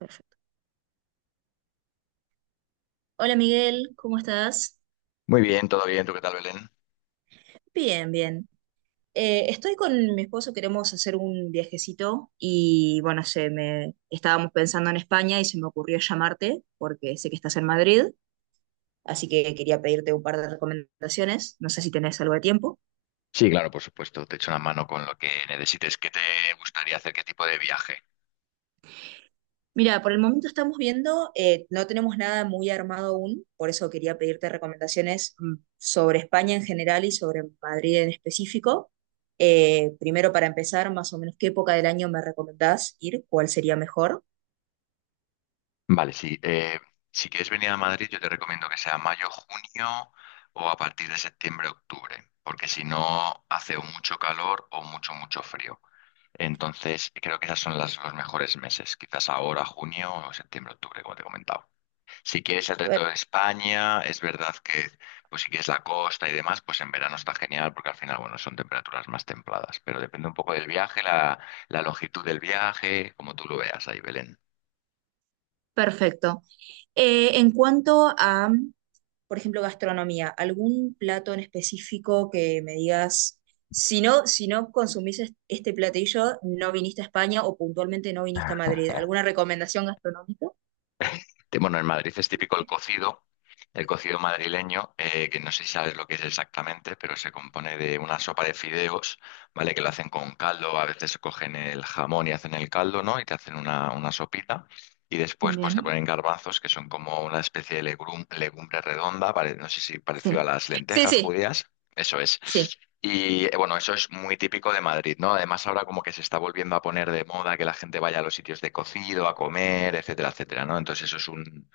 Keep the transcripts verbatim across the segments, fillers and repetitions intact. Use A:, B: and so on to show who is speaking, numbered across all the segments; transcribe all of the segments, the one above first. A: Perfecto. Hola Miguel, ¿cómo estás?
B: Muy bien, todo bien. ¿Tú qué tal, Belén?
A: Bien, bien. Eh, estoy con mi esposo, queremos hacer un viajecito y bueno, se me estábamos pensando en España y se me ocurrió llamarte porque sé que estás en Madrid, así que quería pedirte un par de recomendaciones. No sé si tenés algo de tiempo.
B: Sí, claro, por supuesto, te echo una mano con lo que necesites. ¿Qué te gustaría hacer? ¿Qué tipo de viaje?
A: Mira, por el momento estamos viendo, eh, no tenemos nada muy armado aún, por eso quería pedirte recomendaciones mm, sobre España en general y sobre Madrid en específico. Eh, primero, para empezar, más o menos, ¿qué época del año me recomendás ir? ¿Cuál sería mejor?
B: Vale, sí. Eh, si quieres venir a Madrid, yo te recomiendo que sea mayo, junio o a partir de septiembre, octubre, porque si no hace o mucho calor o mucho, mucho frío. Entonces, creo que esas son las, los mejores meses, quizás ahora, junio o septiembre, octubre, como te he comentado. Si quieres el
A: Per-
B: resto de España, es verdad que, pues si quieres la costa y demás, pues en verano está genial porque al final, bueno, son temperaturas más templadas, pero depende un poco del viaje, la, la longitud del viaje, como tú lo veas ahí, Belén.
A: Perfecto. Eh, en cuanto a, por ejemplo, gastronomía, ¿algún plato en específico que me digas, si no, si no consumís es- este platillo, no viniste a España o puntualmente no viniste a Madrid? ¿Alguna recomendación gastronómica?
B: Te- Bueno, en Madrid es típico el cocido, el cocido madrileño, eh, que no sé si sabes lo que es exactamente, pero se compone de una sopa de fideos, ¿vale? Que lo hacen con caldo, a veces cogen el jamón y hacen el caldo, ¿no? Y te hacen una, una sopita. Y después, pues te
A: Bien,
B: ponen garbanzos, que son como una especie de legrum- legumbre redonda, pare- no sé si parecido a
A: sí,
B: las
A: sí,
B: lentejas
A: sí,
B: judías. Eso es.
A: sí,
B: Y eh, bueno, eso es muy típico de Madrid, ¿no? Además, ahora como que se está volviendo a poner de moda que la gente vaya a los sitios de cocido, a comer, etcétera, etcétera, ¿no? Entonces eso es un,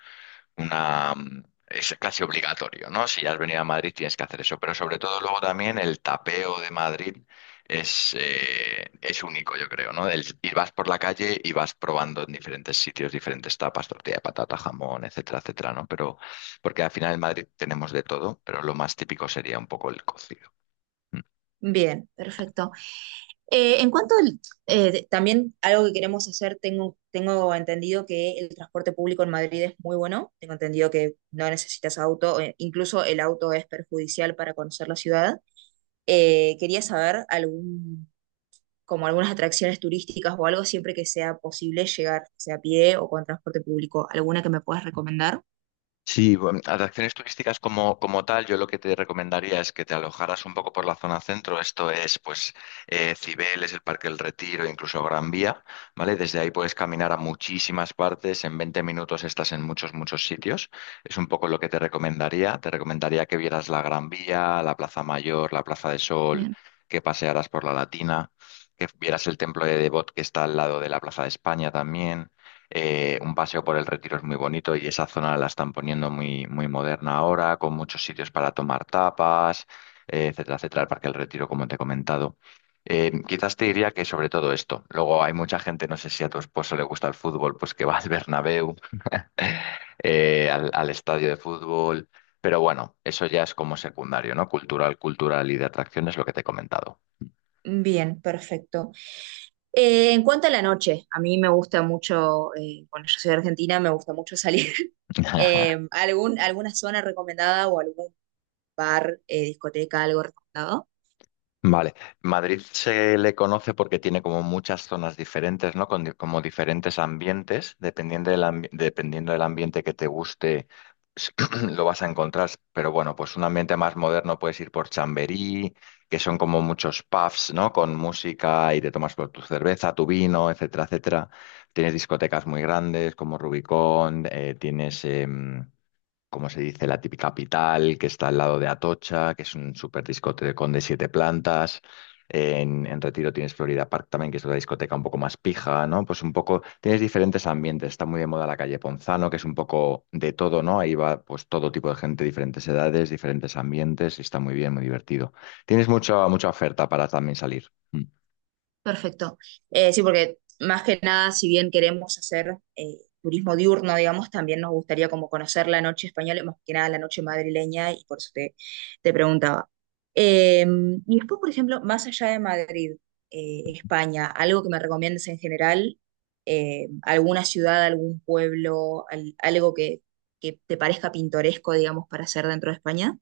B: una, mm, es casi obligatorio, ¿no? Si has venido a Madrid tienes que hacer eso. Pero sobre todo luego también el tapeo de Madrid es, eh, es único, yo creo, ¿no? El, y vas por la calle y vas probando en diferentes sitios, diferentes tapas, tortilla de patata, jamón, etcétera, etcétera, ¿no? Pero porque al final en Madrid tenemos de todo, pero lo más típico sería un poco el cocido.
A: bien, perfecto. Eh, en cuanto al, eh, de- también algo que queremos hacer, tengo, tengo entendido que el transporte público en Madrid es muy bueno, tengo entendido que no necesitas auto, eh, incluso el auto es perjudicial para conocer la ciudad. Eh, quería saber algún, como algunas atracciones turísticas o algo, siempre que sea posible llegar, sea a pie o con transporte público, ¿alguna que me puedas recomendar?
B: Sí, bueno, atracciones turísticas como, como tal, yo lo que te recomendaría es que te alojaras un poco por la zona centro. Esto es, pues, eh, Cibeles, el Parque del Retiro, incluso Gran Vía, ¿vale? Desde ahí puedes caminar a muchísimas partes. En veinte minutos estás en muchos, muchos sitios. Es un poco lo que te recomendaría. Te recomendaría que vieras la Gran Vía, la Plaza Mayor, la Plaza de Sol, que pasearas por la Latina, que vieras el Templo de Devot que está al lado de la Plaza de España también, eh, un paseo por el Retiro es muy bonito y esa zona la están poniendo muy, muy moderna ahora, con muchos sitios para tomar tapas, eh, etcétera, etcétera. El Parque del Retiro, como te he comentado. Eh, quizás te diría que sobre todo esto. Luego hay mucha gente, no sé si a tu esposo le gusta el fútbol, pues que va al Bernabéu, eh, al, al estadio de fútbol. Pero bueno, eso ya es como secundario, ¿no? Cultural, cultural y de atracciones, lo que te he comentado.
A: Bien, perfecto. Eh, en cuanto a la noche, a mí me gusta mucho, eh, bueno, yo soy de Argentina, me gusta mucho salir. Eh, ¿algún, Alguna zona recomendada o algún bar, eh, discoteca, algo recomendado?
B: Vale, Madrid se le conoce porque tiene como muchas zonas diferentes, ¿no? Con di- como diferentes ambientes, dependiendo del ambi- dependiendo del ambiente que te guste, s- lo vas a encontrar. Pero bueno, pues un ambiente más moderno puedes ir por Chamberí, que son como muchos pubs, ¿no? Con música y te tomas por tu cerveza, tu vino, etcétera, etcétera. Tienes discotecas muy grandes como Rubicón, eh, tienes em, como se dice, la típica Pital, que está al lado de Atocha, que es un súper discotecón de siete plantas. En, en Retiro tienes Florida Park también, que es otra discoteca un poco más pija, ¿no? Pues un poco, tienes diferentes ambientes. Está muy de moda la calle Ponzano, que es un poco de todo, ¿no? Ahí va pues todo tipo de gente, diferentes edades, diferentes ambientes, y está muy bien, muy divertido. Tienes mucha, mucha oferta para también salir.
A: Perfecto. Eh, sí, porque más que nada, si bien queremos hacer eh, turismo diurno, digamos, también nos gustaría como conocer la noche española, más que nada la noche madrileña, y por eso te, te preguntaba. Eh, y después, por ejemplo, más allá de Madrid, eh, España, algo que me recomiendes en general, eh, alguna ciudad, algún pueblo, al- algo que, que te parezca pintoresco, digamos, para hacer dentro de España.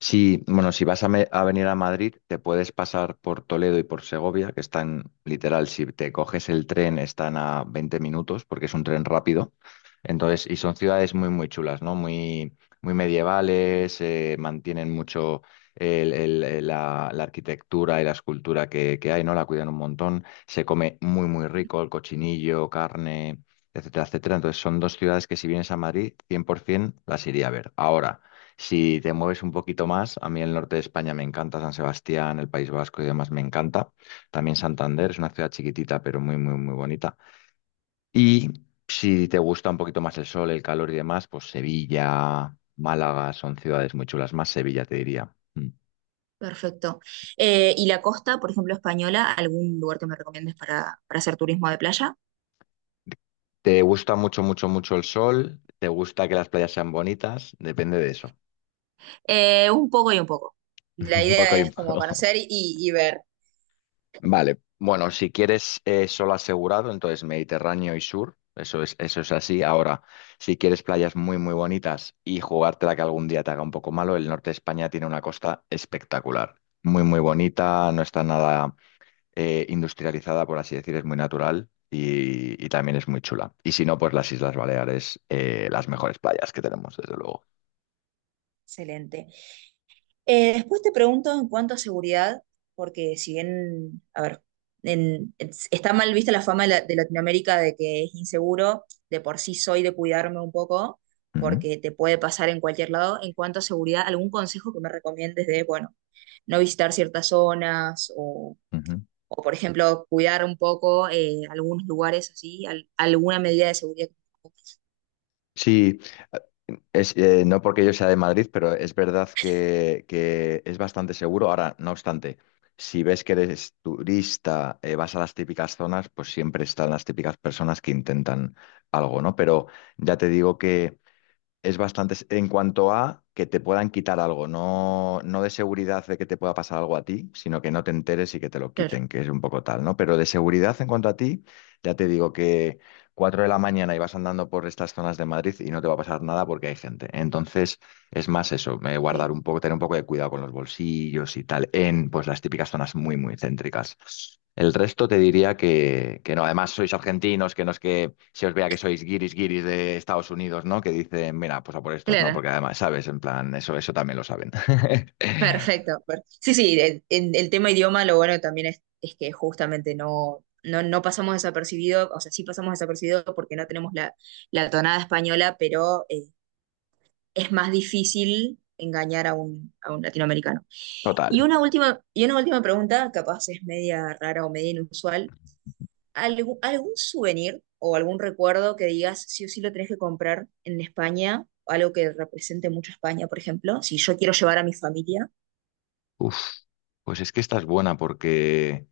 B: Sí, bueno, si vas a, me- a venir a Madrid, te puedes pasar por Toledo y por Segovia, que están literal, si te coges el tren, están a veinte minutos, porque es un tren rápido. Entonces, y son ciudades muy, muy chulas, ¿no? Muy, muy medievales, eh, mantienen mucho el- el- el- la, la arquitectura y la escultura que, que hay, ¿no? La cuidan un montón. Se come muy, muy rico, el cochinillo, carne, etcétera, etcétera. Entonces, son dos ciudades que si vienes a Madrid, cien por ciento las iría a ver. Ahora. Si te mueves un poquito más, a mí el norte de España me encanta, San Sebastián, el País Vasco y demás me encanta. También Santander es una ciudad chiquitita, pero muy, muy, muy bonita. Y si te gusta un poquito más el sol, el calor y demás, pues Sevilla, Málaga son ciudades muy chulas, más Sevilla te diría. Mm.
A: Perfecto. Eh, ¿y la costa, por ejemplo, española, algún lugar que me recomiendes para, para hacer turismo de playa?
B: ¿Te gusta mucho, mucho, mucho el sol? ¿Te gusta que las playas sean bonitas? Depende de eso.
A: Eh, un poco y un poco. La
B: Un poco
A: idea
B: y un
A: es como
B: poco.
A: conocer y, y ver.
B: Vale, bueno, si quieres eh, solo asegurado, entonces Mediterráneo y sur, eso es, eso es así. Ahora, si quieres playas muy, muy bonitas y jugártela que algún día te haga un poco malo, el norte de España tiene una costa espectacular, muy, muy bonita, no está nada eh, industrializada, por así decir, es muy natural y, y también es muy chula. Y si no, pues las Islas Baleares, eh, las mejores playas que tenemos, desde luego.
A: Excelente. Eh, después te pregunto en cuanto a seguridad, porque si bien, a ver, en- es- está mal vista la fama de, la- de Latinoamérica de que es inseguro, de por sí soy de cuidarme un poco,
B: Ujú,
A: porque te puede pasar en cualquier lado. En cuanto a seguridad, ¿algún consejo que me recomiendes de, bueno, no visitar ciertas zonas
B: ujú.
A: o por ejemplo, cuidar un poco eh, algunos lugares así, al- alguna medida de seguridad?
B: Sí, Es, eh, no porque yo sea de Madrid, pero es verdad que, que es bastante seguro. Ahora, no obstante, si ves que eres turista, eh, vas a las típicas zonas, pues siempre están las típicas personas que intentan algo, ¿no? Pero ya te digo que es bastante en cuanto a que te puedan quitar algo, no, no de seguridad de que te pueda pasar algo a ti, sino que no te enteres y que te lo
A: Claro,
B: quiten, que es un poco tal, ¿no? Pero de seguridad en cuanto a ti, ya te digo que cuatro de la mañana y vas andando por estas zonas de Madrid y no te va a pasar nada porque hay gente. Entonces, es más eso, eh,
A: sí,
B: guardar un poco, tener un poco de cuidado con los bolsillos y tal, en pues las típicas zonas muy, muy céntricas. El resto te diría que, que no. Además, sois argentinos, que no es que se os vea que sois guiris guiris de Estados Unidos, ¿no? Que dicen, mira, pues a por estos, no,
A: claro,
B: porque además, ¿sabes? En plan, eso, eso también lo saben.
A: perfecto. per- Sí, sí, el, en el tema idioma lo bueno también es, es que justamente no, no, no pasamos desapercibido, o sea, sí pasamos desapercibido porque no tenemos la, la tonada española, pero eh, es más difícil engañar a un, a un latinoamericano. Y
B: Total.
A: una última, y una última pregunta, capaz es media rara o media inusual. ¿Algú- ¿Algún souvenir o algún recuerdo que digas sí o sí lo tenés que comprar en España? Algo que represente mucho a España, por ejemplo. Si yo quiero llevar a mi familia.
B: Uf. Pues es que esta es buena porque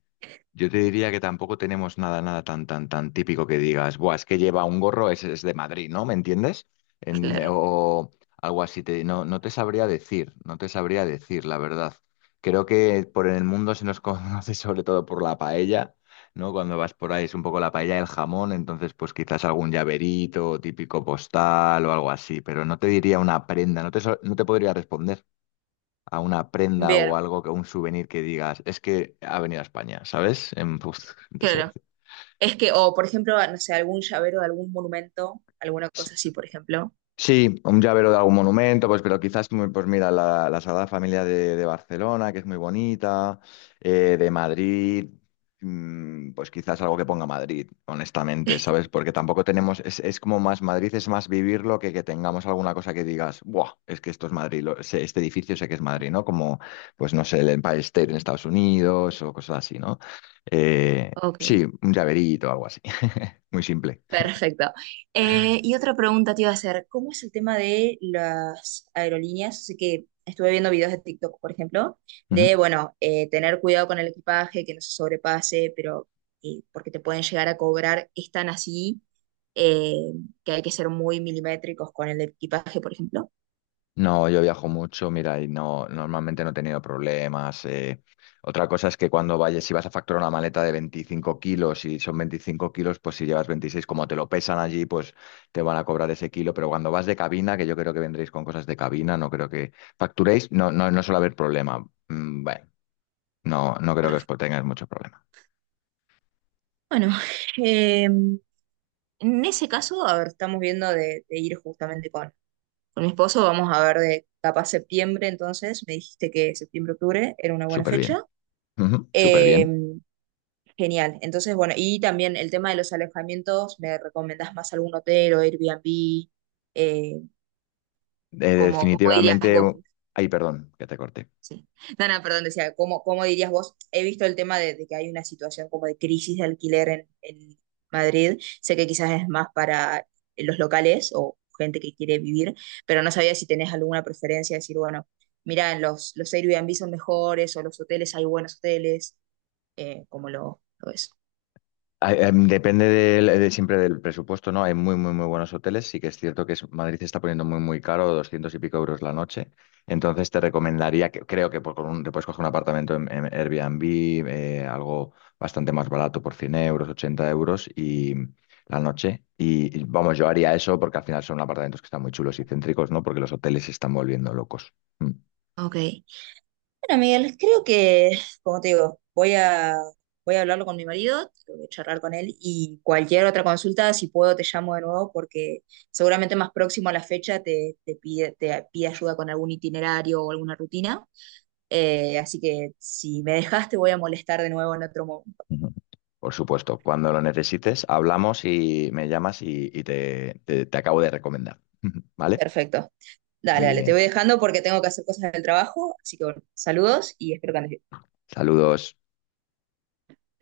B: yo te diría que tampoco tenemos nada, nada tan, tan, tan típico que digas, buah, es que lleva un gorro, es, es de Madrid, ¿no? ¿Me entiendes? En-
A: Claro,
B: o algo así, te, no, no te sabría decir, no te sabría decir, la verdad. Creo que por el mundo se nos conoce sobre todo por la paella, ¿no? Cuando vas por ahí es un poco la paella, el jamón, entonces pues quizás algún llaverito, típico postal o algo así, pero no te diría una prenda, no te, so- no te podría responder a una prenda o
A: bien
B: algo, que un souvenir que digas, es que ha venido a España, ¿sabes? En, pues, no te sé.
A: claro. Es que, o por ejemplo, no sé, algún llavero de algún monumento, alguna cosa así, por ejemplo.
B: Sí, un llavero de algún monumento, pues, pero quizás, muy- pues mira, la, la Sagrada Familia de, de Barcelona, que es muy bonita, eh, de Madrid, mm, pues quizás algo que ponga Madrid, honestamente, ¿sabes? Porque tampoco tenemos, es, es como más Madrid, es más vivirlo que que tengamos alguna cosa que digas, ¡buah! Es que esto es Madrid, lo- se- este edificio sé que es Madrid, ¿no? Como, pues no sé, el Empire State en Estados Unidos o cosas así, ¿no? Eh,
A: Ok.
B: sí, un llaverito, algo así, muy simple.
A: Perfecto. Eh, y otra pregunta te iba a hacer, ¿cómo es el tema de las aerolíneas? Sé que estuve viendo videos de TikTok, por ejemplo, de, bueno, eh, tener cuidado con el equipaje, que no se sobrepase, pero eh, porque te pueden llegar a cobrar, es tan así eh, que hay que ser muy milimétricos con el equipaje, por ejemplo.
B: No, yo viajo mucho, mira, y no, normalmente no he tenido problemas. eh. Otra cosa es que cuando vayas, si vas a facturar una maleta de veinticinco kilos y son veinticinco kilos, pues si llevas veintiséis, como te lo pesan allí, pues te van a cobrar ese kilo. Pero cuando vas de cabina, que yo creo que vendréis con cosas de cabina, no creo que facturéis, no, no, no suele haber problema. Mm, Bueno, no, no creo que os
A: Perfecto.
B: tengáis mucho problema.
A: Bueno, eh, en ese caso, a ver, estamos viendo de, de ir justamente con con mi esposo, vamos a ver de capaz septiembre, entonces, me dijiste que septiembre, octubre era una buena
B: Súper bien.
A: fecha.
B: Ujú, súper
A: Eh,
B: bien.
A: Genial, entonces, bueno, y también el tema de los alojamientos, ¿me recomendás más algún hotel o Airbnb? Eh,
B: Eh,
A: ¿cómo, Cómo dirías
B: definitivamente,
A: vos?
B: ay, perdón, que te corté.
A: Sí. No, no, perdón, decía, ¿cómo, cómo dirías vos? He visto el tema de, de que hay una situación como de crisis de alquiler en, en Madrid. Sé que quizás es más para los locales o gente que quiere vivir, pero no sabía si tenés alguna preferencia, decir, bueno, mira, los, los Airbnb son mejores o los hoteles, hay buenos hoteles, eh, como lo, lo es.
B: Hay- em, Depende del- de siempre del presupuesto, ¿no? Hay muy, muy, muy buenos hoteles. Sí que es cierto que es- Madrid se está poniendo muy, muy caro, doscientos y pico euros la noche. Entonces te recomendaría, que, creo que por, con un- te puedes coger un apartamento en, en Airbnb, eh, algo bastante más barato por cien euros, ochenta euros y la noche. Y, y, vamos, yo haría eso porque al final son apartamentos que están muy chulos y céntricos, ¿no? Porque los hoteles se están volviendo locos. Mm.
A: Ok. Bueno, Miguel, creo que, como te digo, voy a, voy a hablarlo con mi marido, tengo que charlar con él y cualquier otra consulta, si puedo, te llamo de nuevo porque seguramente más próximo a la fecha te, te pide, te pide ayuda con algún itinerario o alguna rutina. Eh, así que si me dejas, te voy a molestar de nuevo en otro momento.
B: Ujú. Por supuesto, cuando lo necesites, hablamos y me llamas y, y te, te te acabo de recomendar. ¿Vale?
A: Perfecto.
B: Muy
A: Dale, dale, te voy
B: bien.
A: dejando porque tengo que hacer cosas del trabajo. Así que bueno, saludos y espero que andes bien.
B: Saludos.